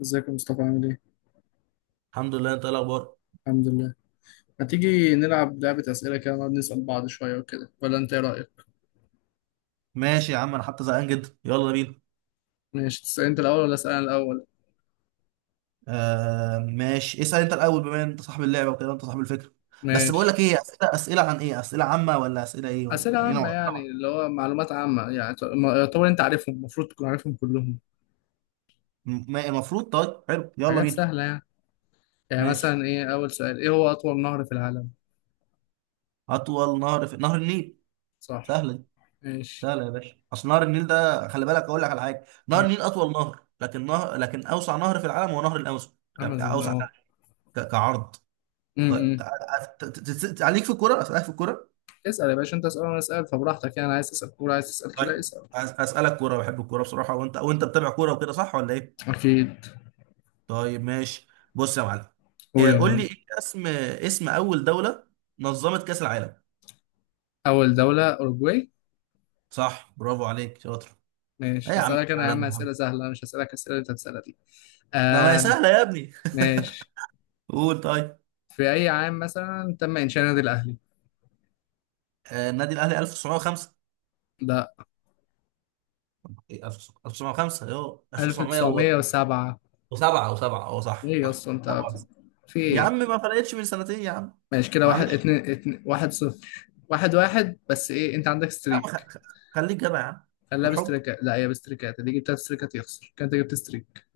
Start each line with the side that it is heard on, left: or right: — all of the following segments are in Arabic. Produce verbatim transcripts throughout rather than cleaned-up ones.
left: ازيك يا مصطفى عامل ايه؟
right: الحمد لله. انت ايه الاخبار؟
left: الحمد لله. هتيجي نلعب لعبة أسئلة كده، نقعد نسأل بعض شوية وكده، ولا أنت إيه رأيك؟
right: ماشي يا عم، انا حتى زهقان جدا، يلا بينا.
left: ماشي، تسأل أنت الأول ولا أسأل أنا الأول؟
right: آه ماشي، اسأل انت الاول، بما ان انت صاحب اللعبة وكده، انت صاحب الفكرة. بس بقول
left: ماشي.
right: لك ايه، اسئلة اسئلة عن ايه؟ اسئلة عامة ولا اسئلة ايه؟ ولا
left: أسئلة
right: يعني ايه
left: عامة،
right: نوع؟
left: يعني
right: نوع
left: اللي هو معلومات عامة، يعني ت- ما- يعتبر أنت عارفهم، المفروض تكون عارفهم كلهم.
right: م- ما- المفروض؟ طيب حلو، يلا
left: حاجات
right: بينا.
left: سهلة يعني. يعني
right: ماشي.
left: مثلا إيه، أول سؤال، إيه هو أطول نهر في العالم؟
right: اطول نهر في نهر النيل.
left: صح.
right: سهلة دي.
left: ماشي.
right: سهلة يا باشا. اصل نهر النيل ده، خلي بالك اقول لك على حاجة، نهر
left: مم.
right: النيل اطول نهر، لكن نهر لكن اوسع نهر في العالم هو نهر الامازون، يعني
left: أمازون
right: اوسع
left: أه.
right: ك- كعرض.
left: مم،
right: طيب
left: مم.
right: تع- ت- ت- ت- ت- عليك في الكورة، اسالك في الكورة.
left: اسأل يا باشا، أنت اسأل وأنا أسأل، فبراحتك يعني، عايز تسأل كورة، عايز تسأل
right: طيب
left: كده، اسأل.
right: أس- اسالك كوره، بحب الكوره بصراحه، وانت وانت بتابع كوره وكده، صح ولا ايه؟
left: أكيد.
right: طيب ماشي. بص يا معلم.
left: قول
right: إيه،
left: يا
right: قول لي،
left: معلم.
right: ايه اسم اسم اول دوله نظمت كاس العالم؟
left: أول دولة أوروجواي.
right: صح، برافو عليك، شاطر. ايه يا
left: ماشي،
right: عم
left: هسألك أنا يا
right: الكلام
left: عم
right: ده يا عم،
left: أسئلة سهلة، أنا مش هسألك الأسئلة اللي أنت بتسألها دي.
right: ده ما هي
left: آه.
right: سهله يا ابني.
left: ماشي.
right: قول طيب.
left: في أي عام مثلا تم إنشاء النادي الأهلي؟
right: آه، النادي الاهلي ألف وتسعمية وخمسة.
left: لا.
right: إيه، ألف وتسعمية وخمسة ايوه ألف وتسعمية وسبعة.
left: ألف وتسعمية وسبعة.
right: او سبعة، اه، صح
left: إيه
right: صح
left: أصلا أنت
right: طبعاً.
left: بت- في
right: يا
left: إيه؟
right: عم ما فرقتش من سنتين يا عم،
left: ماشي كده، واحد
right: معلش.
left: اتنين, اتنين واحد صفر واحد واحد، بس إيه أنت عندك
right: يا عم خ-
left: ستريك.
right: خ- خليك جدع يا عم.
left: خليها
right: بالحب.
left: بستريكات، لا هي بستريكات، اللي جبت تلات ستريكات يخسر، كان أنت جبت ستريك.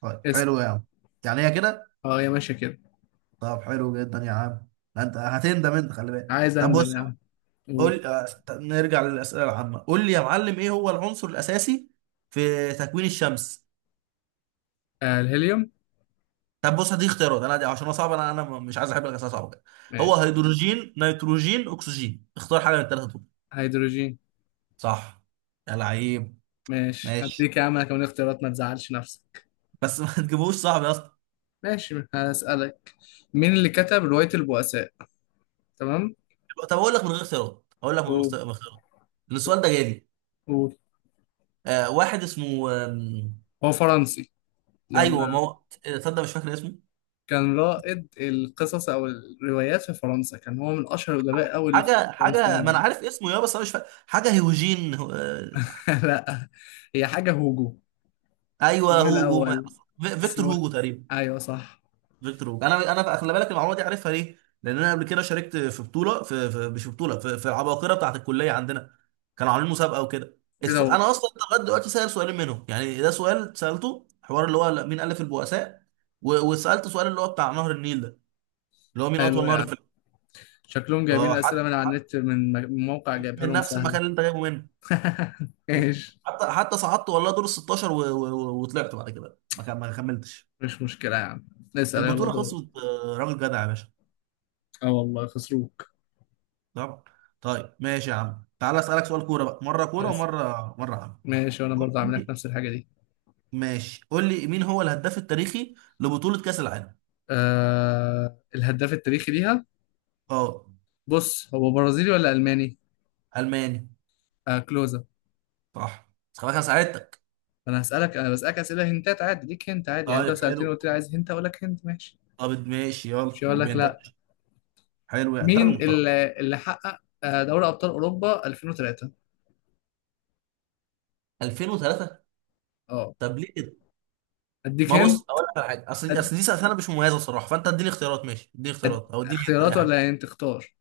right: طيب
left: اسأل.
right: حلو يا عم. يعني هي كده.
left: أه هي ماشية كده.
right: طب حلو جدا يا عم، ده انت هتندم، انت خلي بالك.
left: عايز
right: طب بص
left: أندم
right: يا عم،
left: يعني. قول.
right: قول. آه، ط- نرجع للاسئله العامه. قول لي يا معلم، ايه هو العنصر الاساسي في تكوين الشمس؟
left: آه الهيليوم.
right: طب بص، هدي اختيارات انا دي، عشان انا صعب، انا انا مش عايز احب الاسئله صعبه كده. هو
left: ماشي.
right: هيدروجين، نيتروجين، اكسجين، اختار حاجه من الثلاثه دول.
left: هيدروجين.
right: صح، يا لعيب.
left: ماشي
right: ماشي
left: هديك يا عم أنا كمان اختيارات، ما تزعلش نفسك.
right: بس ما تجيبوش صعب يا اسطى.
left: ماشي. هسألك. مين اللي كتب رواية البؤساء؟ تمام.
right: طب اقول لك من غير اختيارات، اقول لك من غير
left: و...
right: اختيار- من اختيارات. السؤال ده جالي.
left: و...
right: آه واحد اسمه آم،
left: هو فرنسي.
right: ايوه ما
left: يلا.
right: هو. آه، تصدق مش فاكر اسمه.
left: كان رائد القصص أو الروايات في فرنسا، كان هو من أشهر الأدباء أوي اللي في
right: حاجه حاجه ما
left: الفرنسيين.
right: انا عارف اسمه يا، بس انا مش فاكر حاجه. هيوجين هو- آه،
left: لا. هي حاجة هوجو.
right: ايوه
left: اسمه إيه
right: هوجو ما...
left: الأول؟
right: في- فيكتور
left: اسمه إيه؟
right: هوجو تقريبا.
left: أيوه صح.
right: فيكتور هوجو، انا انا خلي بالك المعلومه دي عارفها ليه؟ لان انا قبل كده شاركت في بطوله في, في مش في بطوله، في, في العباقره بتاعت الكليه عندنا. كانوا عاملين مسابقه وكده.
left: إيه ده
right: السو...
left: هو؟
right: انا اصلا لغايه دلوقتي سائل سؤالين منهم، يعني ده سؤال سالته حوار اللي هو مين الف البؤساء، و... وسالت سؤال اللي هو بتاع نهر النيل ده، اللي هو مين اطول
left: حلو
right: نهر
left: يعني.
right: في ال-
left: شكلهم جايبين
right: اه. حد
left: الأسئلة من على
right: حد
left: النت، من م- من موقع جايبها
right: من
left: لهم
right: نفس المكان
left: سهلة.
right: اللي انت جايبه منه. أي.
left: ايش.
right: حتى حتى صعدت والله دور ال ستاشر، و... و... و- وطلعت بعد كده، ما كم- ما كملتش
left: مش مشكلة يا عم. اسأل يلا
right: البطوله، خلصت.
left: دور.
right: آه، راجل جدع يا باشا.
left: اه والله خسروك.
right: طبعا. طيب ماشي يا عم، تعالى اسالك سؤال كوره بقى، مره كوره
left: اسأل.
right: ومره مره عام.
left: ماشي، وأنا
right: قول
left: برضه عامل لك
right: لي.
left: نفس الحاجة دي.
right: ماشي، قول لي مين هو الهداف التاريخي لبطوله كاس العالم؟
left: آه الهداف التاريخي ليها.
right: اه،
left: بص، هو برازيلي ولا ألماني؟
right: الماني.
left: آه كلوزا.
right: صح. بس خلاص، انا ساعدتك.
left: أنا هسألك، أنا بسألك أسئلة هنتات عادي ليك، هنت عادي يعني، أنت لو
right: طيب
left: سألتني
right: حلو.
left: وقلت لي عايز هنت أقول لك هنت ماشي.
right: طب ماشي، يلا
left: مش هقول
right: لو
left: لك
right: بينتهي.
left: لا.
right: حلو، يعني انت راجل
left: مين
right: محترم.
left: اللي, اللي حقق آه، دوري أبطال أوروبا ألفين وثلاثة؟
right: ألفين وثلاثة.
left: أه.
right: طب ليه؟
left: أديك
right: ما
left: هنت.
right: بص اقول لك على حاجه، اصل دي
left: أد...
right: اصل دي سنه مش مميزه الصراحه، فانت اديني اختيارات، ماشي اديني
left: أد...
right: اختيارات، او اديني انت
left: اختيارات
right: اي حاجه.
left: ولا هنت تختار؟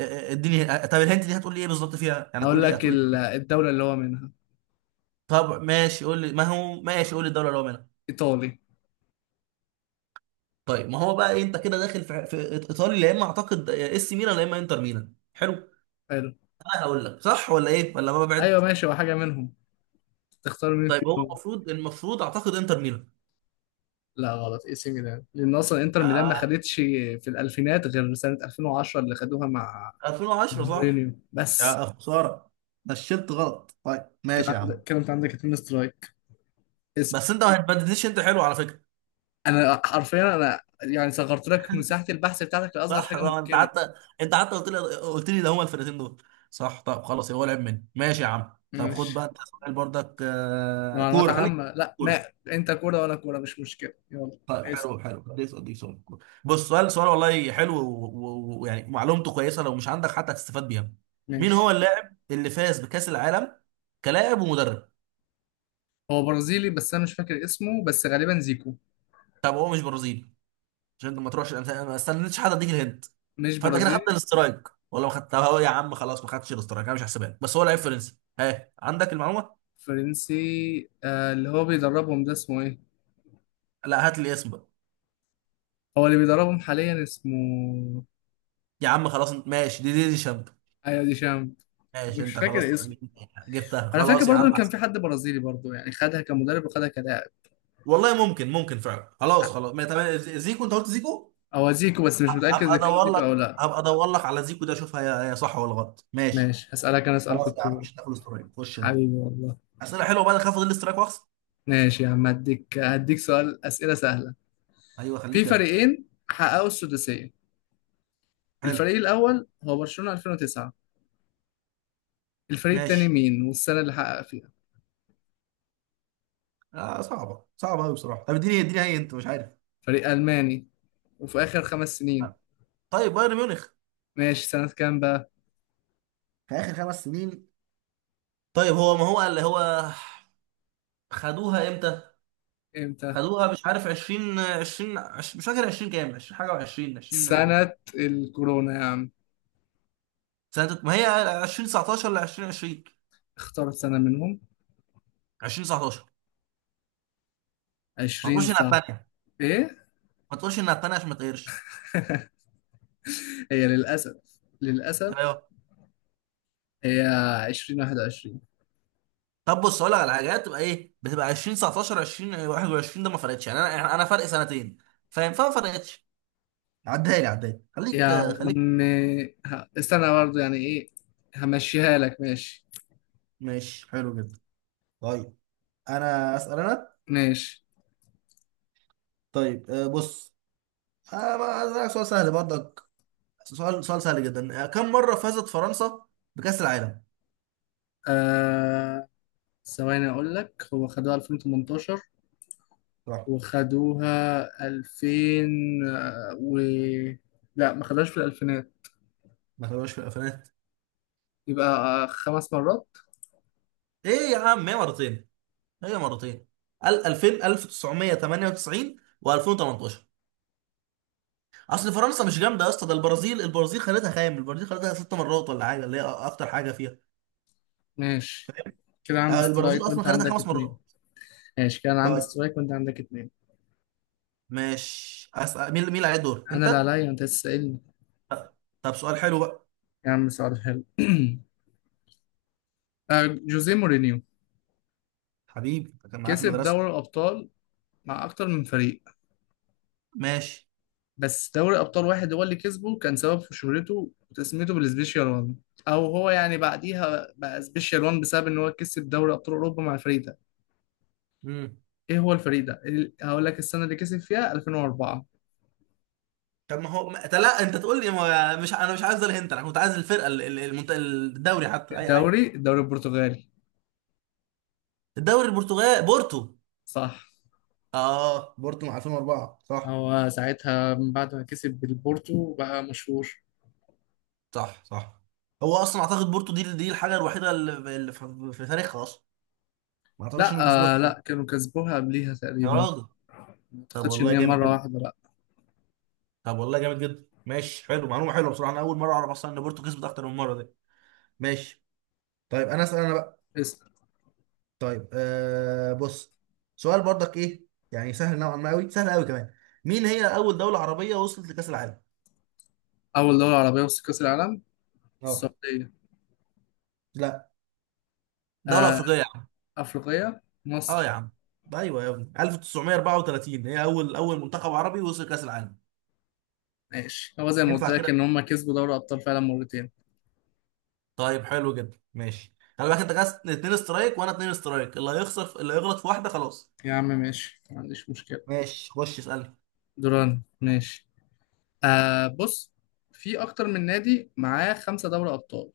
right: ا- ا- اديني ا- طب الهنت دي هتقول لي ايه بالظبط فيها؟ يعني هتقول
left: هقول
right: لي،
left: لك
right: هتقول لي
left: ال-
right: إيه؟
left: الدولة اللي هو منها.
right: طب ماشي قول لي، ما هو ماشي، قول لي الدوله اللي هو منها.
left: إيطالي.
right: طيب ما هو بقى إيه، انت كده داخل في, في ايطالي، يا اما اعتقد اه، اس ميلان يا اما انتر ميلان. حلو.
left: حلو.
right: انا هقول لك صح ولا ايه ولا ما
left: أيوه
right: ببعد.
left: ماشي، هو حاجة منهم، تختار مين
right: طيب هو
left: فيهم.
right: المفروض المفروض اعتقد انتر ميلان.
left: لا غلط، اي سي ميلان، لان اصلا انتر ميلان ما
right: يا.
left: خدتش في الالفينات غير سنه ألفين وعشرة اللي خدوها مع، مع
right: ألفين وعشرة، صح.
left: مورينيو بس.
right: يا خساره، نشلت غلط. طيب
left: كان
right: ماشي يا
left: عندك،
right: عم.
left: كان انت عندك اتنين سترايك. اسال.
right: بس انت ما هتبددنيش، انت حلو على فكره.
left: انا حرفيا، انا يعني صغرت لك مساحه البحث بتاعتك لاصغر
right: صح
left: حاجه
right: طبعا، انت
left: ممكنه.
right: حتى انت حتى قلت لي، قلت لي ده هما الفرقتين دول. صح. طب خلاص، هو لعب مني. ماشي يا عم، طب خد بقى
left: ماشي
right: انت سؤال برضك. آه،
left: معلومات
right: كوره، خليك
left: عامه لا
right: كوره.
left: ما. انت كوره وانا كوره، مش مشكله، يلا.
right: طيب
left: اسال.
right: حلو حلو خليك، اديك سؤال كوره. بص، سؤال سؤال والله حلو، و- و- ويعني معلومته كويسه لو مش عندك، حتى هتستفاد بيها. مين هو
left: ماشي.
right: اللاعب اللي فاز بكاس العالم كلاعب ومدرب؟
left: هو برازيلي، بس انا مش فاكر اسمه، بس غالبا زيكو.
right: طب هو مش برازيلي. عشان انت ما تروحش الأمثلة، انا ما استنيتش حد اديك الهنت،
left: مش
right: فانت كده خدت
left: برازيلي.
right: الاسترايك ولا ما خدتها؟ هو يا عم خلاص ما خدتش الاسترايك، انا مش هحسبها لك. بس هو لعيب فرنسي، ها عندك المعلومه.
left: فرنسي آه، اللي هو بيدربهم ده اسمه ايه؟
right: لا هات لي اسم بقى.
left: هو اللي بيدربهم حاليا اسمه.
right: يا عم خلاص انت، ماشي دي دي, دي شاب.
left: ايوه دي شام.
right: ماشي
left: مش
right: انت، خلاص
left: فاكر اسمه.
right: جبتها
left: انا فاكر
right: خلاص يا
left: برضو ان
right: عم،
left: كان
right: احسن.
left: في حد برازيلي برضو، يعني خدها كمدرب وخدها كلاعب.
right: والله ممكن، ممكن فعلا، خلاص خلاص ما تمام، زيكو انت قلت زيكو.
left: هو زيكو، بس مش متاكد
right: هبقى
left: اذا كان
right: ادور
left: زيكو او
right: لك
left: لا.
right: هبقى ادور لك على زيكو ده، اشوفها هي هي صح ولا غلط. ماشي.
left: ماشي هسالك انا سؤال في
right: خلاص يا عم،
left: الكوره.
right: مش هتاخد استرايك، خش انت.
left: حبيبي والله.
right: اسئله حلوه بقى، اخاف اخد الاسترايك واخسر.
left: ماشي يا عم، هديك هديك سؤال، اسئله سهله.
right: ايوه، خليك
left: في
right: جدع.
left: فريقين حققوا السداسيه،
right: حلو.
left: الفريق الاول هو برشلونه ألفين وتسعة، الفريق التاني
right: ماشي.
left: مين والسنه اللي حقق فيها؟
right: آه صعبه، صعبه قوي بصراحه. طب اديني، اديني هي انت مش عارف.
left: فريق الماني، وفي اخر خمس سنين.
right: آه. طيب بايرن ميونخ.
left: ماشي، سنه كام بقى؟
right: في اخر خمس سنين. طيب هو ما هو اللي هو خدوها امتى؟
left: امتى؟
right: خدوها مش عارف، عشرين عشرين، عش- مش فاكر عشرين كام، عشرين حاجه و20 عشرين.
left: سنه الكورونا يا عم.
right: سنه ما هي ألفين وتسعتاشر ل ألفين وعشرين.
left: اختار سنه منهم.
right: ألفين وتسعتاشر. ما
left: عشرين؟
right: تقولش انها
left: صح.
right: الثانيه.
left: ايه؟
right: ما تقولش انها الثانيه عشان ما تقهرش.
left: هي للاسف، للاسف
right: ايوه.
left: هي ألفين وواحد وعشرين.
right: طب بص اقول لك على حاجه، تبقى ايه؟ بتبقى ألفين وتسعتاشر ألفين وواحد وعشرين، ده ما فرقتش، يعني انا يعني انا فرق سنتين فاهم، فما فرقتش. عدها لي، عدها لي
left: يا
right: خليك، خليك
left: عم ه- استنى برضه، يعني ايه؟ همشيها لك ماشي.
right: ماشي حلو جدا. طيب انا اسال انا.
left: ماشي.
right: طيب آه، بص. آه، ما- أسألك سؤال سهل برضك. سؤال سؤال سهل جدا. آه، كم مره فازت فرنسا بكأس العالم؟
left: آه ثواني اقول لك، هو خدوها ألفين وتمنتاشر،
right: صح.
left: وخدوها ألفين آه، و لا ما خدوهاش في الالفينات.
right: ما تابعوش في الالفينات.
left: يبقى آه، خمس مرات.
right: ايه يا عم، هي مرتين. هي مرتين ال- ألفين ألف وتسعمائة وثمانية وتسعين و2018. اصل فرنسا مش جامده يا اسطى، ده البرازيل. البرازيل خدتها خام، البرازيل خدتها ست مرات ولا حاجه، اللي هي اكتر حاجه فيها.
left: ماشي كده عندي
right: آه، البرازيل
left: سترايك
right: اصلا
left: وانت
right: خدتها
left: عندك
right: خمس
left: اتنين.
right: مرات.
left: ماشي كده انا عندي
right: طيب
left: سترايك وانت عندك اتنين.
right: ماشي، اسال. مين مين اللي عليه الدور؟
left: انا
right: انت.
left: اللي عليا انت تسألني.
right: طب سؤال حلو بقى.
left: يا عم سؤال حلو آه، جوزيه مورينيو
right: حبيبي ده كان معايا في
left: كسب
right: المدرسه.
left: دوري الأبطال مع أكتر من فريق،
right: ماشي.
left: بس دوري أبطال واحد هو اللي كسبه كان سبب في شهرته وتسميته بالسبيشال وان، أو هو يعني بعديها بقى سبيشال وان بسبب إن هو كسب دوري أبطال أوروبا مع الفريق ده.
right: امم
left: إيه هو الفريق ده؟ ال- هقول لك السنة اللي كسب فيها ألفين وأربعة.
right: طب ما هو ما... أنت، لا انت تقول لي ما... مش انا، مش عايز الهنت، انا كنت عايز الفرقه، ال- ال- المنت... الدوري حتى، اي حاجه.
left: الدوري، الدوري البرتغالي.
right: الدوري البرتغال، بورتو.
left: صح.
right: اه بورتو، مع ألفين واربعة، صح.
left: هو ساعتها من بعد ما كسب بالبورتو بقى مشهور.
right: صح صح هو اصلا اعتقد بورتو دي دي الحاجه الوحيده اللي اللي في في تاريخها اصلا. ما اعتقدش
left: لا.
right: انهم كسبوها
left: آه
right: تاني.
left: لا، كانوا كسبوها قبليها
right: يا
left: تقريبا.
right: راجل.
left: ما
right: طب
left: أعتقدش إن
right: والله
left: هي
right: جامد
left: مرة
right: جدا.
left: واحدة لا.
right: طب والله جامد جدا ماشي حلو، معلومه حلوه بصراحه، انا اول مره اعرف اصلا ان بورتو كسبت اكتر من مره دي. ماشي. طيب انا اسال انا بقى.
left: اسأل.
right: طيب آه بص. سؤال برضك ايه، يعني سهل نوعا ما، قوي سهل قوي كمان. مين هي اول دوله عربيه وصلت لكاس العالم؟
left: أول دوري عربية وسط كأس العالم.
right: اه.
left: السعودية.
right: لا، دوله
left: آه،
right: افريقيه.
left: أفريقية
right: اه يا
left: مصر.
right: عم، ايوه يا ابني، ألف وتسعمية واربعة وتلاتين هي اول اول منتخب عربي وصل كاس العالم.
left: ماشي، هو زي ما قلت
right: ينفع
left: لك
right: كده؟
left: إن هما كسبوا دوري أبطال فعلا مرتين.
right: طيب حلو جدا، ماشي، خلي بالك انت كاس اتنين استرايك وانا اتنين استرايك، اللي هيخسر في... اللي هيغلط في واحده خلاص.
left: يا عم ماشي، ما عنديش مشكلة.
right: ماشي، خش اسالني.
left: دوران ماشي. آه بص. في أكتر من نادي معاه خمسة دوري أبطال،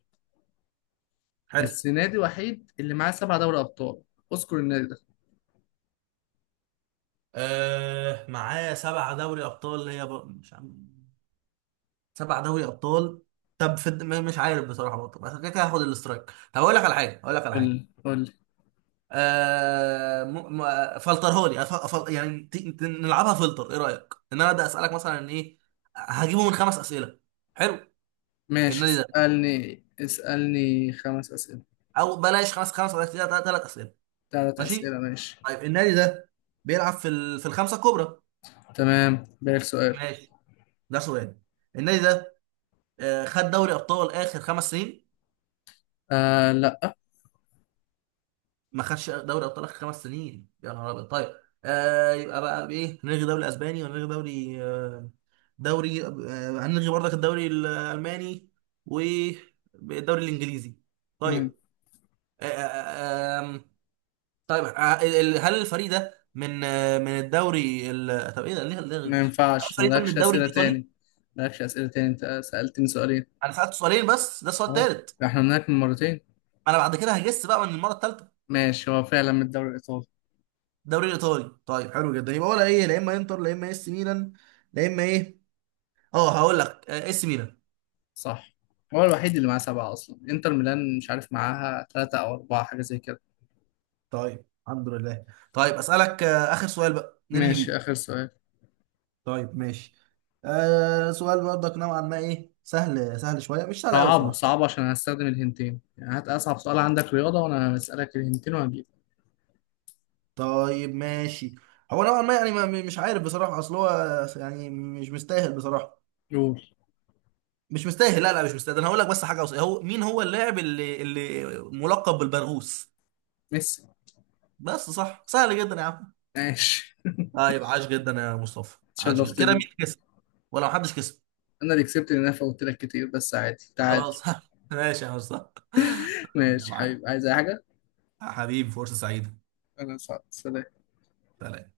right: حلو.
left: بس نادي وحيد اللي معاه سبعة دوري أبطال، اذكر النادي ده.
right: آه معاه سبع دوري ابطال، هي ب... مش عم... سبع دوري ابطال. طب في الد- م- مش عارف بصراحه برضه، بس كده كده هاخد الاسترايك. طب اقول لك على حاجه، اقول لك على حاجه
left: قول قول.
right: آه م... م... فلترهولي أف... أف... يعني ت... ت- نلعبها فلتر، ايه رايك ان انا ابدا اسالك مثلا ايه، هجيبه من خمس اسئله. حلو.
left: ماشي
right: النادي ده،
left: اسألني، اسألني خمس أسئلة.
right: او بلاش خمس، خمس اسئله، ثلاث اسئله.
left: ثلاث
right: ماشي.
left: أسئلة ماشي.
right: طيب النادي ده بيلعب في ال... في الخمسه الكبرى.
left: تمام بالك سؤال.
right: ماشي. ده سؤال. النادي ده آه خد دوري ابطال اخر خمس سنين؟
left: آه لأ.
right: ما خدش دوري ابطال اخر خمس سنين، يا نهار ابيض. طيب. آه يبقى بقى بايه، نلغي دوري اسباني ونلغي دوري آه، دوري آه، هنلغي برضك الدوري الالماني والدوري الانجليزي. طيب. آه، آه، آه، آم، طيب آه، ال- هل الفريق ده من آه، من الدوري ال... طب ايه ده، ليه ليه غير
left: ما
right: مصر، هل
left: ينفعش
right: الفريق ده من
left: مالكش
right: الدوري
left: أسئلة
right: الايطالي؟
left: تاني، مالكش أسئلة تاني، أنت سألتني سؤالين.
right: انا سالت سؤالين بس، ده السؤال
left: اه.
right: الثالث.
left: احنا هناك من مرتين.
right: انا بعد كده هجس بقى من المره الثالثه.
left: ماشي، هو فعلا من الدوري الإيطالي.
right: الدوري الايطالي. طيب حلو جدا، يبقى ولا ايه، لا اما انتر لا اما اس ميلان، لا اما ايه. اه هقول لك، آه، اس ميلان.
left: صح، هو الوحيد اللي معاه سبعة، أصلا إنتر ميلان مش عارف معاها ثلاثة أو أربعة، حاجة زي كده.
right: طيب الحمد لله. طيب اسالك آه، اخر سؤال بقى ننهي
left: ماشي
right: بيه.
left: آخر سؤال.
right: طيب ماشي. آه سؤال برضك نوعا ما ايه، سهل، سهل شويه، مش سهل قوي
left: صعبه،
right: بصراحه.
left: صعبه عشان هستخدم الهنتين يعني، هات أصعب سؤال عندك رياضة وأنا هسألك الهنتين وهجيبك.
right: طيب ماشي. هو نوعا ما يعني، ما مش عارف بصراحه، اصل هو يعني مش مستاهل بصراحه.
left: قول.
right: مش مستاهل، لا لا مش مستاهل، ده انا هقول لك بس حاجه وص- هو، مين هو اللاعب اللي اللي ملقب بالبرغوث؟
left: ميسي.
right: بس، صح، سهل جدا يا عم.
left: ماشي.
right: طيب، عاش جدا يا مصطفى، عاش جدا،
left: اتشرفت
right: كده مين
left: بيك.
right: كسب ولا محدش كسب؟
left: أنا اللي كسبت، لأن أنا فوتت لك كتير، بس عادي تعادل.
right: خلاص ماشي يا مصطفى يا
left: ماشي
right: معلم.
left: حبيبي، عايز أي حاجة؟
right: حبيبي، فرصه سعيده.
left: أنا سعد سلام.
right: سلام.